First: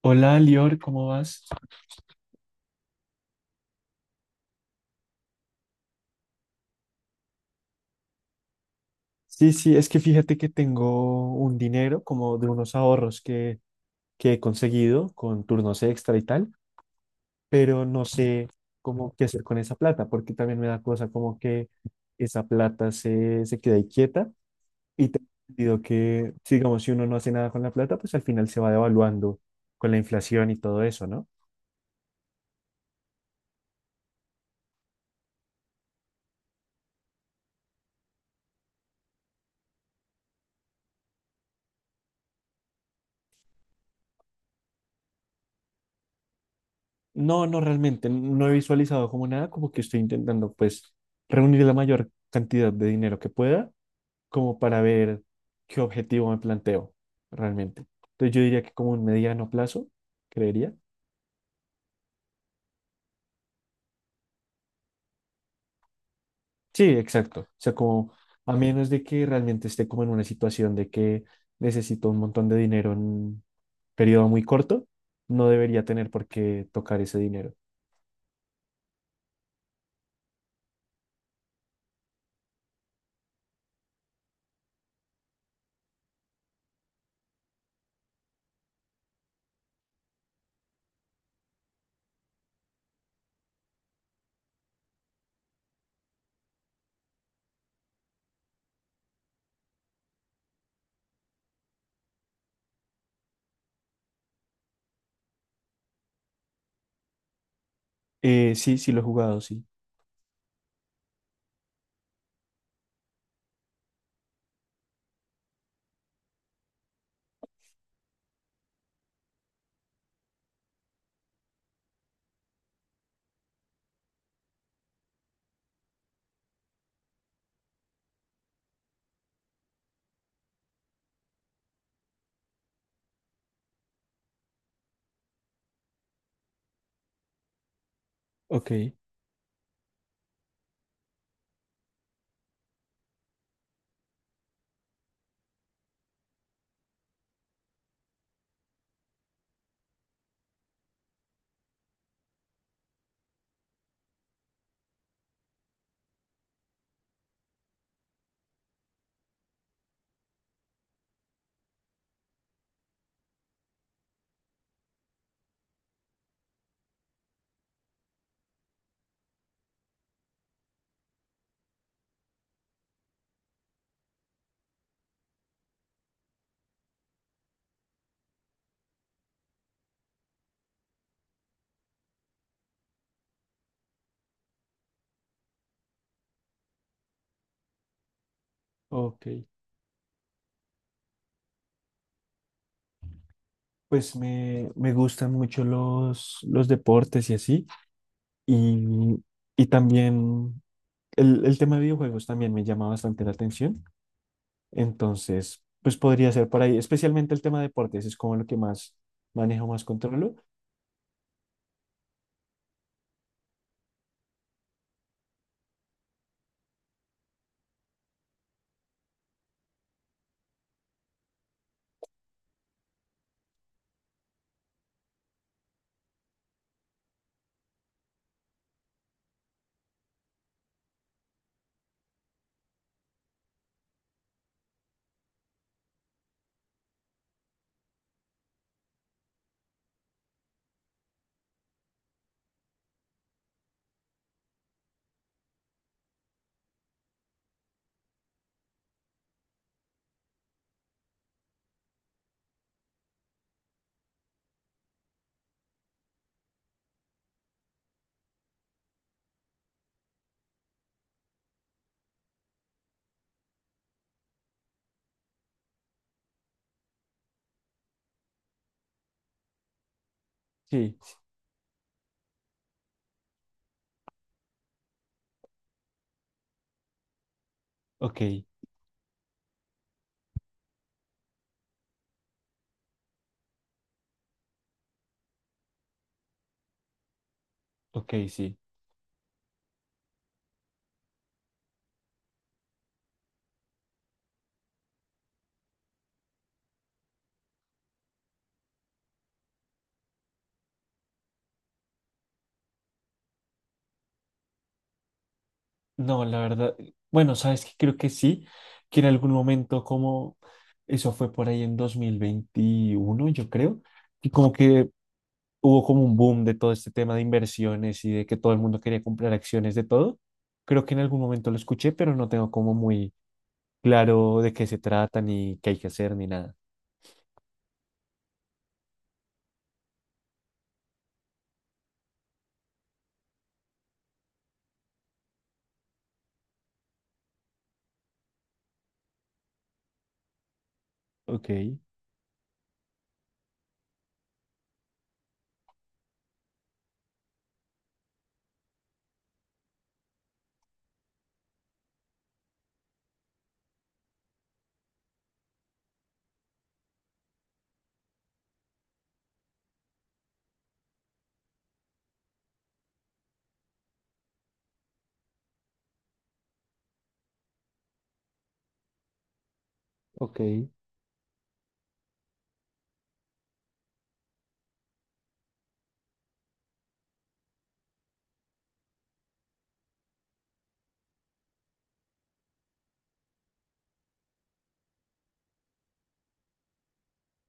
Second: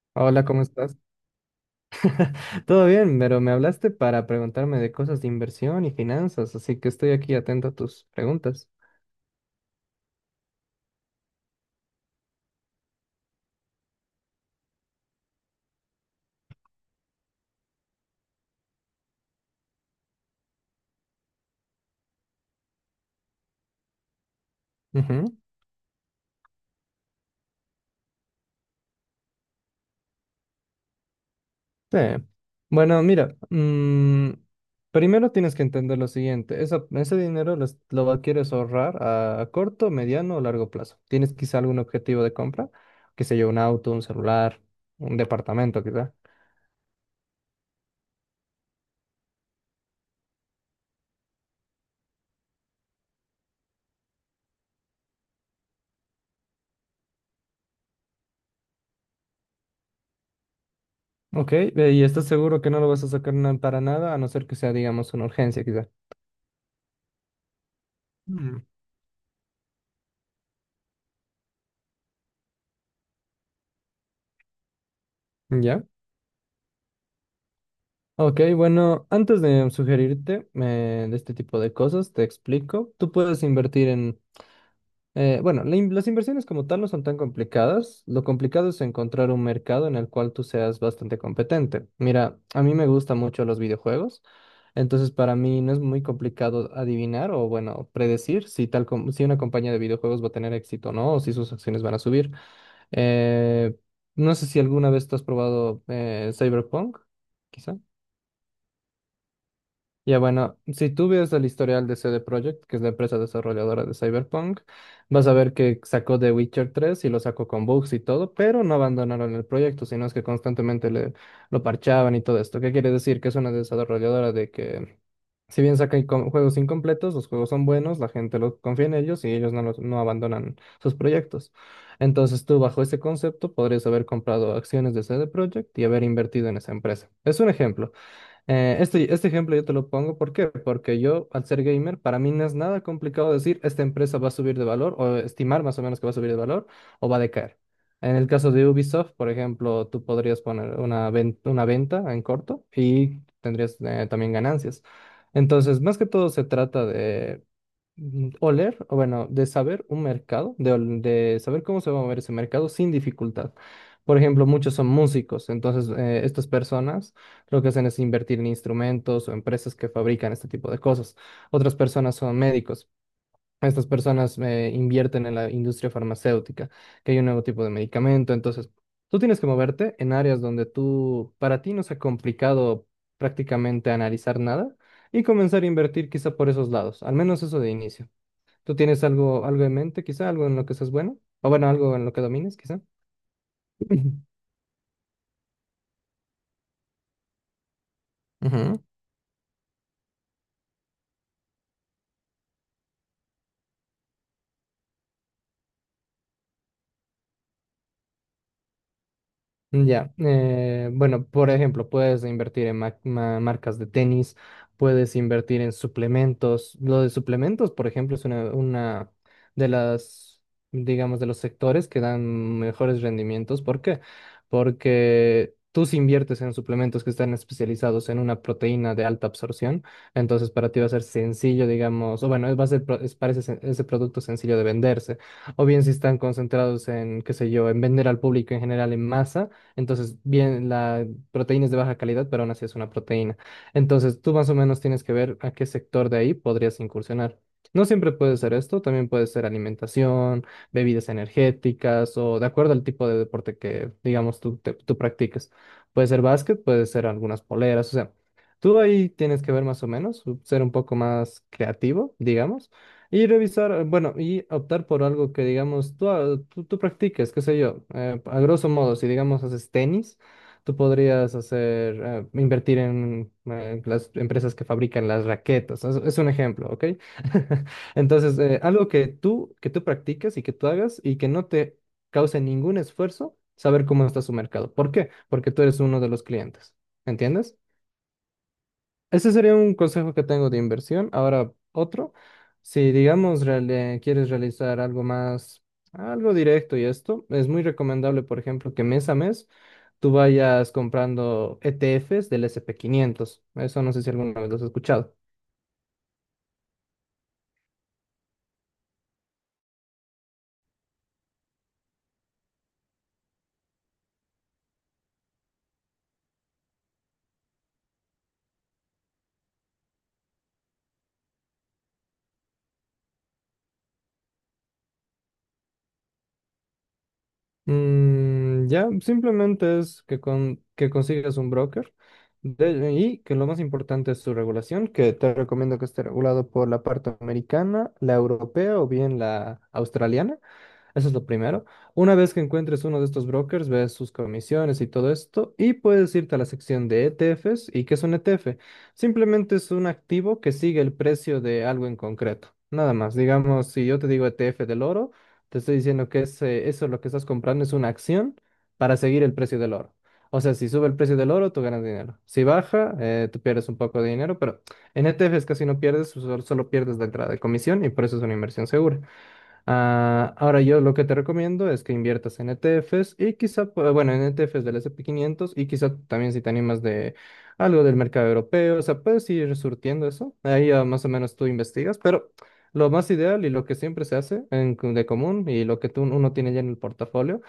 Hola, Hola, ¿cómo Lior, estás? ¿cómo vas? Todo bien, pero me hablaste para preguntarme de cosas de inversión y finanzas, así que estoy aquí atento a tus preguntas. Sí, sí, es que fíjate que tengo un dinero como de unos ahorros que he conseguido con turnos extra y tal, pero no sé cómo qué hacer con esa plata, porque también me da cosa como que esa plata se, se queda ahí quieta y te Ujú. digo que, sí, digamos, si uno no hace nada con la plata, pues al final se va devaluando con la inflación y todo eso, ¿no? Sí. Bueno, mira, primero tienes que entender lo siguiente, ese dinero lo quieres ahorrar a corto, mediano o largo plazo. ¿Tienes quizá algún objetivo de compra? Qué sé yo, un auto, un celular, un departamento quizá. No, no, realmente, no he visualizado como nada, como que estoy intentando pues reunir la mayor cantidad de dinero que pueda como para ver qué objetivo me planteo realmente. Entonces yo diría que como un mediano plazo, creería. Ok, ¿y estás seguro que no lo vas a sacar para nada, a no ser que sea, digamos, una urgencia quizá? Sí, exacto. O sea, como a Mm. menos de que realmente esté como en una situación de que necesito un montón de dinero en un periodo muy corto, no ¿Ya? debería tener por qué tocar ese dinero. Ok, bueno, antes de sugerirte de este tipo de cosas, te explico. Tú puedes invertir en, bueno, las inversiones como tal no son tan complicadas. Lo complicado es encontrar un mercado en el cual tú seas bastante competente. Mira, a mí me gustan mucho los videojuegos, entonces para mí no es muy complicado adivinar o, bueno, predecir si si una compañía de videojuegos va a tener éxito o no, o si sus acciones van a subir. Eh, no sé si alguna vez tú has probado Cyberpunk, quizá. Sí, sí lo he jugado, sí. Ya bueno, si tú ves el historial de CD Projekt, que es la empresa desarrolladora de Cyberpunk, vas a ver que sacó The Witcher 3 y lo sacó con bugs y todo, pero no abandonaron el proyecto, sino es que lo parchaban y todo esto. ¿Qué quiere decir? Que es una desarrolladora de que, si bien juegos incompletos, los juegos son buenos, la gente lo confía en ellos y ellos no, los- no abandonan sus proyectos. Entonces tú bajo ese concepto podrías haber comprado acciones de CD Projekt y haber invertido en esa empresa. Es un ejemplo. Ok, Este ejemplo yo te lo pongo, ¿por qué? Porque yo, al ser gamer, para mí no es nada complicado decir esta empresa va a subir de valor o estimar más o menos que va a subir de valor o va a decaer. En el caso de Ubisoft, por ejemplo, tú podrías poner una venta en corto y tendrías también ganancias. Entonces, más que todo se trata o bueno, de saber un mercado, de saber cómo se va a mover ese mercado sin dificultad. Por ejemplo, muchos son músicos, entonces estas personas lo que hacen es invertir en instrumentos o empresas que fabrican este tipo de cosas. Otras personas son médicos. Estas personas invierten en la industria farmacéutica, que hay un nuevo tipo de medicamento. Entonces, tú tienes que moverte en áreas donde tú, para ti no sea complicado prácticamente analizar nada y comenzar a invertir quizá por esos lados, al menos eso de inicio. ¿Tú tienes ok. Algo en mente, quizá? ¿Algo en lo que seas bueno? O bueno, algo en lo que domines, quizá. Pues me gustan mucho los deportes y así. Ujú. Y, y también el tema de videojuegos también me llama bastante la atención, entonces, pues podría ser por ahí, especialmente el tema de deportes, es como lo que más manejo, más Ya, controlo. Bueno, por ejemplo, puedes invertir en marcas de tenis, puedes invertir en suplementos. Lo de suplementos, por ejemplo, una de las, digamos, de los sectores que dan mejores rendimientos. ¿Por qué? Porque tú si inviertes en suplementos que están especializados en una proteína de alta absorción, entonces para ti va a ser sencillo, digamos, o bueno, va a ser, pro- es- parece ese producto sencillo de venderse. O bien si están concentrados en, qué sé yo, en vender al público en general en masa. Entonces, bien, la proteína es de baja calidad, pero aún así es una proteína. Entonces, tú más o menos tienes que ver a qué sector de ahí podrías incursionar. No siempre puede ser esto, también puede ser alimentación, bebidas energéticas o de acuerdo al tipo de deporte que, digamos, tú practiques. Puede ser básquet, puede ser algunas poleras, o sea, tú ahí tienes que ver más o menos, ser un poco más creativo, digamos y revisar, bueno, y optar por algo que, digamos, tú practiques, qué sé yo. A grosso modo, si, digamos, haces tenis, tú Sí, podrías hacer, invertir en las empresas que fabrican las raquetas. Es un ejemplo, ¿ok? ok, Entonces, algo que tú practiques y que tú hagas y que no te cause ningún esfuerzo, saber cómo está su mercado. ¿Por qué? Porque tú eres uno de los clientes. ¿Entiendes? ok, sí. Ese sería un consejo que tengo de inversión. Ahora, otro, si digamos quieres realizar algo más, algo directo y esto, es muy recomendable, por ejemplo, que mes a mes tú vayas comprando ETFs del S&P 500. Eso no sé si alguna vez lo has escuchado. No, la verdad, bueno, sabes que creo que sí, que en algún momento como, eso fue por ahí en 2021 yo creo, y como que hubo como un boom de todo este tema de inversiones y de que todo el mundo quería comprar acciones de todo. Creo que en algún momento lo escuché, pero no tengo como muy claro de qué se trata, ni qué hay que hacer, ni nada. Ya, simplemente es que, que consigas un broker y que lo más importante es su regulación, que te recomiendo que esté regulado por la parte americana, la europea o bien la australiana. Eso es lo Ok, primero. Una vez que encuentres uno de estos brokers, ves sus comisiones y todo esto, y puedes irte a la sección de ETFs. ¿Y qué es un ETF? Simplemente es un activo que sigue el precio de algo en concreto. Nada más. Digamos, si yo te digo ETF del oro, te estoy diciendo que eso lo que estás comprando es una acción para seguir el precio del oro. O sea, si sube el precio del oro, tú ganas dinero. Si baja, tú pierdes un poco de dinero, pero en ETFs casi no pierdes, solo pierdes la entrada de comisión y por eso es una inversión segura. Ah, ok. ahora yo lo que te recomiendo es que inviertas en ETFs y quizá, bueno, en ETFs del S and p 500 y quizá también si te animas de algo del mercado europeo, o sea, puedes ir surtiendo eso, ahí ya más o menos tú investigas, pero lo más ideal y lo que siempre se hace de común y lo que uno tiene ya en el portafolio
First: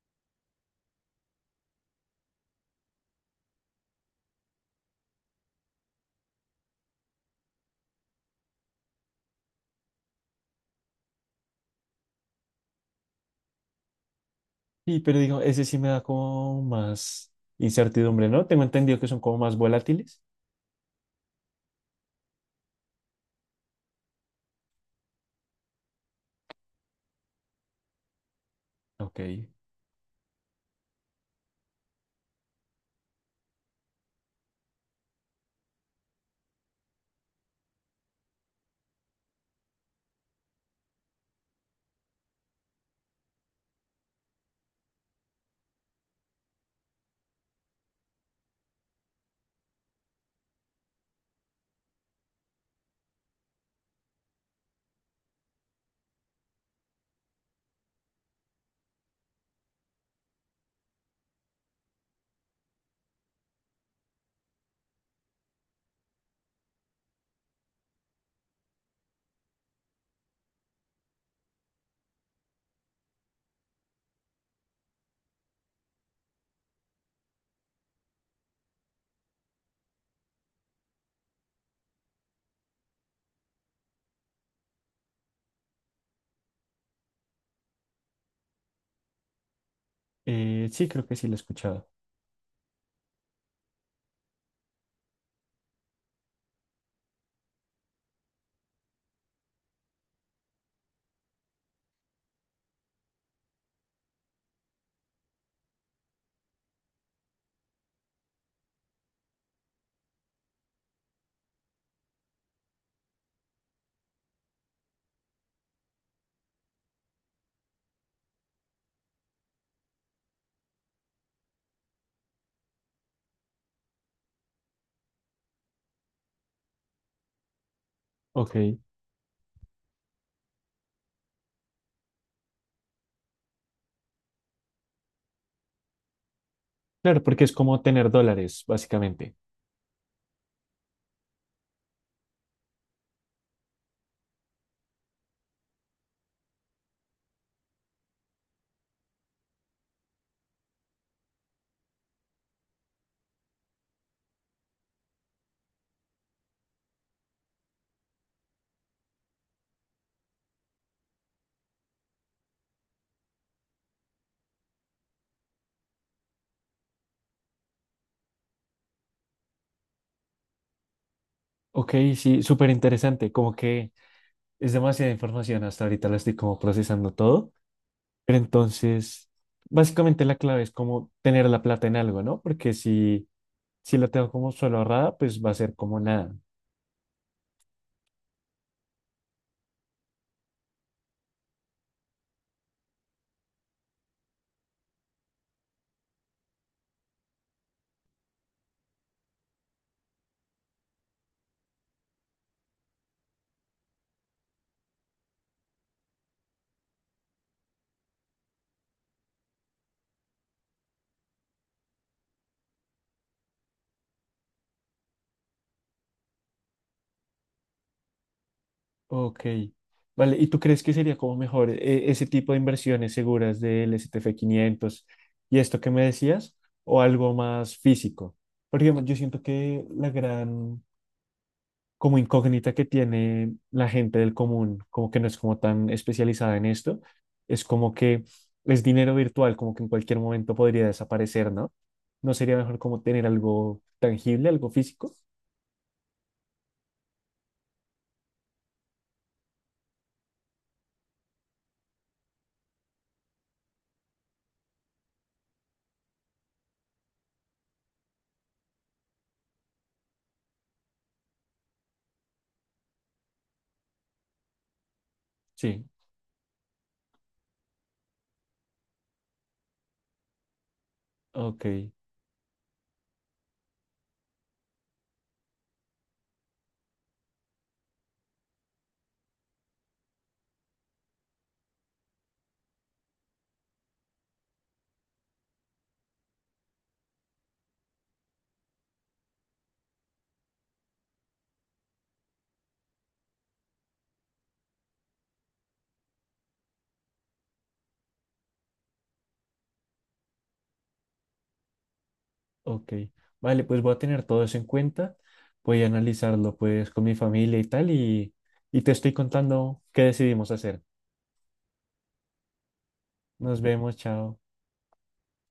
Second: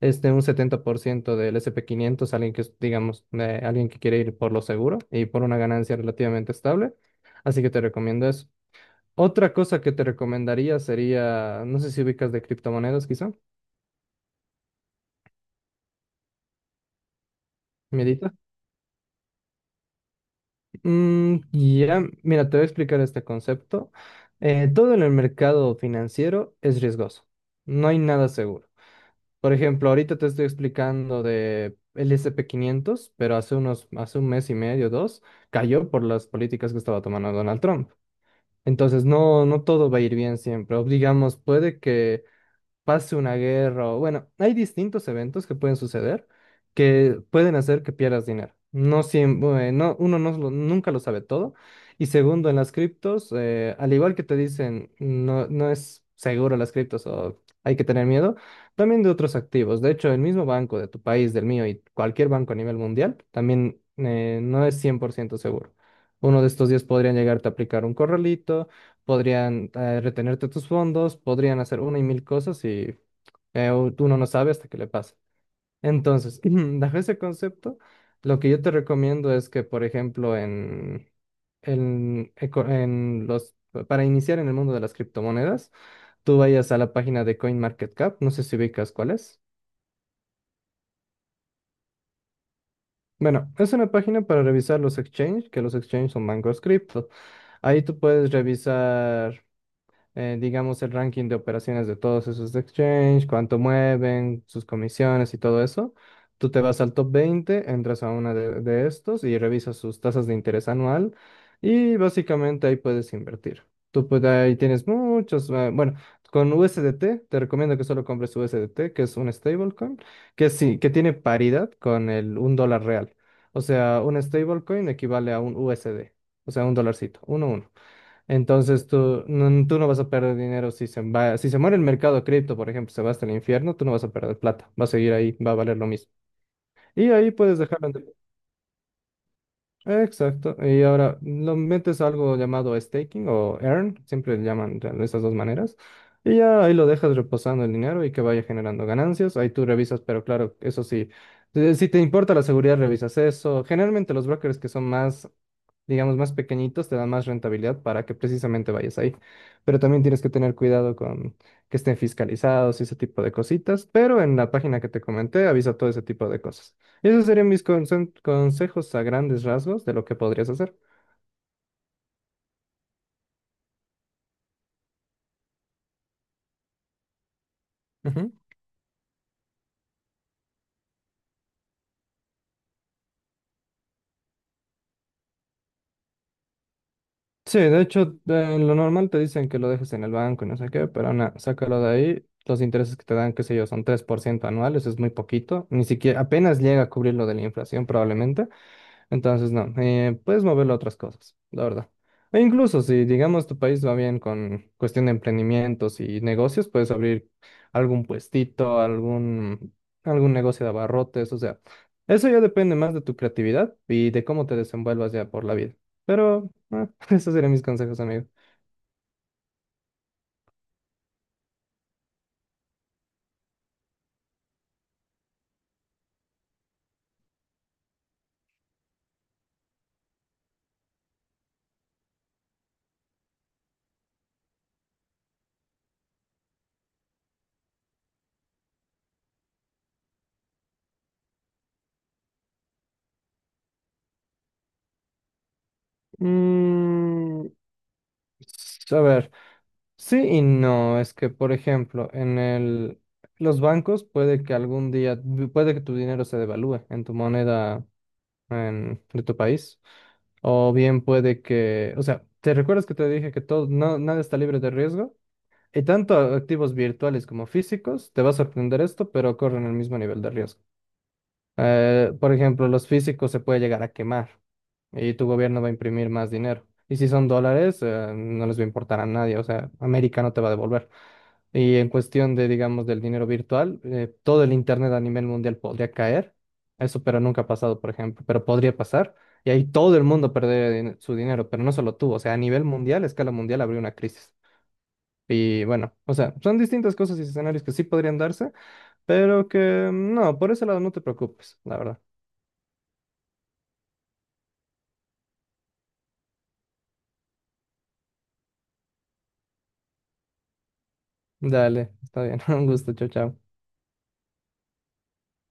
es de un 70% del S and p quinientos, alguien que es, digamos, de alguien que quiere ir por lo seguro y por una ganancia relativamente estable, así que te recomiendo eso. Otra cosa que te recomendaría sería, no sé si ubicas de criptomonedas, quizá, Sí, pero digo, ese sí me da como más incertidumbre, medita. ¿no? Tengo entendido que son como más volátiles. Ya, mira, te voy a explicar este concepto. Todo en el mercado financiero es riesgoso. No hay nada seguro. Ok. Por ejemplo, ahorita te estoy explicando de el S&P 500, pero hace un mes y medio, dos, cayó por las políticas que estaba tomando Donald Trump. Entonces, no, no todo va a ir bien siempre. O digamos, puede que pase una guerra o bueno, hay distintos eventos que pueden suceder que pueden hacer que pierdas dinero. No siempre, no, uno no, lo- nunca lo sabe todo. Y segundo, en las criptos, al igual que te dicen, no, no es seguro las criptos o hay que tener miedo, también de otros activos. De hecho, el mismo banco de tu país, del mío y cualquier banco a nivel mundial, también no es 100% seguro. Uno de estos días podrían llegarte a aplicar un corralito, podrían retenerte tus fondos, podrían hacer una y mil cosas y uno no sabe hasta que le pasa. Entonces, bajo ese concepto, lo que yo te recomiendo es que, por ejemplo, en, eco- en los, para iniciar en el mundo de las criptomonedas, tú vayas a la página de CoinMarketCap, no sé si ubicas cuál es. Sí, creo que sí lo he escuchado. Bueno, es una página para revisar los exchanges, que los exchanges son bancos cripto. Ahí tú puedes revisar digamos, el ranking de operaciones de todos esos exchange, cuánto mueven, sus comisiones y todo eso. Tú te vas al top 20, entras a de estos y revisas sus tasas de interés anual y básicamente ahí puedes invertir. Tú pues ahí tienes muchos, bueno, con USDT, te recomiendo que solo compres USDT, que es un stablecoin, que sí, que tiene paridad con el un dólar real. O sea, un stablecoin equivale a un USD, o sea, un dolarcito, uno, uno. Ok. Entonces tú no vas a perder dinero si se va, si se muere el mercado cripto, por ejemplo, se va hasta el infierno, tú no vas a perder plata, va a seguir ahí, va a valer lo mismo. Y Claro, ahí porque es puedes como dejarlo. tener dólares, básicamente. Exacto. Y ahora, lo metes a algo llamado staking o earn, siempre le llaman de esas dos maneras. Y ya ahí lo dejas reposando el dinero y que vaya generando ganancias. Ahí tú revisas, pero claro, eso sí, si te importa la seguridad, revisas eso. Generalmente los brokers que son más, digamos, más pequeñitos te dan más rentabilidad para que precisamente vayas ahí. Pero también tienes que tener cuidado con que estén fiscalizados y ese tipo de cositas. Pero en la página que te comenté avisa todo ese tipo de cosas. Esos serían mis consejos a grandes rasgos de lo que podrías hacer. Ok, sí, súper interesante. Como que es demasiada información. Hasta ahorita la estoy como procesando todo. Ujú. Pero entonces, básicamente la clave es como tener la plata en algo, ¿no? Porque si, si la tengo como solo ahorrada, pues va a ser como nada. Sí, de hecho, lo normal te dicen que lo dejes en el banco y no sé qué, pero nada, sácalo de ahí. Los intereses que te dan, qué sé yo, son 3% anuales, es muy poquito. Ni siquiera, apenas llega a cubrir lo de la inflación probablemente. Entonces, no, puedes moverlo a otras cosas, la verdad. E incluso si, digamos, tu país va bien con cuestión de emprendimientos y negocios, puedes abrir algún puestito, algún, algún negocio de abarrotes, o sea, eso ya depende más de tu creatividad y de cómo te desenvuelvas ya por la vida. Pero, ah, esos serían mis consejos, amigo. Ok, vale. ¿Y tú crees que sería como mejor ese tipo de inversiones seguras del STF 500 y esto que me decías o algo más físico? Porque digamos, yo siento que la gran como incógnita que tiene la gente del común, como que no es como tan especializada en esto, es como que es dinero virtual, como que en cualquier momento podría desaparecer, ¿no? ¿No sería mejor como tener algo tangible, algo físico? Mm, Pues, a ver, sí y no. Es que, por ejemplo, los bancos puede que algún día, puede que tu dinero se devalúe en tu moneda de tu país. O bien puede que, o sea, ¿te recuerdas que te dije que todo, no, nada está libre de riesgo? Y Sí, tanto activos virtuales como físicos, te va a sorprender esto, pero corren el mismo nivel de riesgo. ok. Por ejemplo, los físicos se puede llegar a quemar y tu gobierno va a imprimir más dinero. Y si son dólares, no les va a importar a nadie, o sea, América no te va a devolver. Y en cuestión de, digamos, del dinero virtual, todo el Internet a nivel mundial podría caer. Eso, pero nunca ha pasado, por ejemplo, pero podría pasar. Y ahí todo el mundo perdería su dinero, pero no solo tú, o sea, a nivel mundial, a escala mundial, habría una crisis. Y bueno, o sea, son distintas cosas y escenarios que sí podrían darse, pero que no, por ese lado no te preocupes, la verdad. Ok, vale, pues voy a tener todo eso en cuenta, voy a analizarlo pues con mi familia y tal y te estoy contando qué decidimos hacer. Dale, está bien. Un gusto, chao, chao. Nos vemos, chao.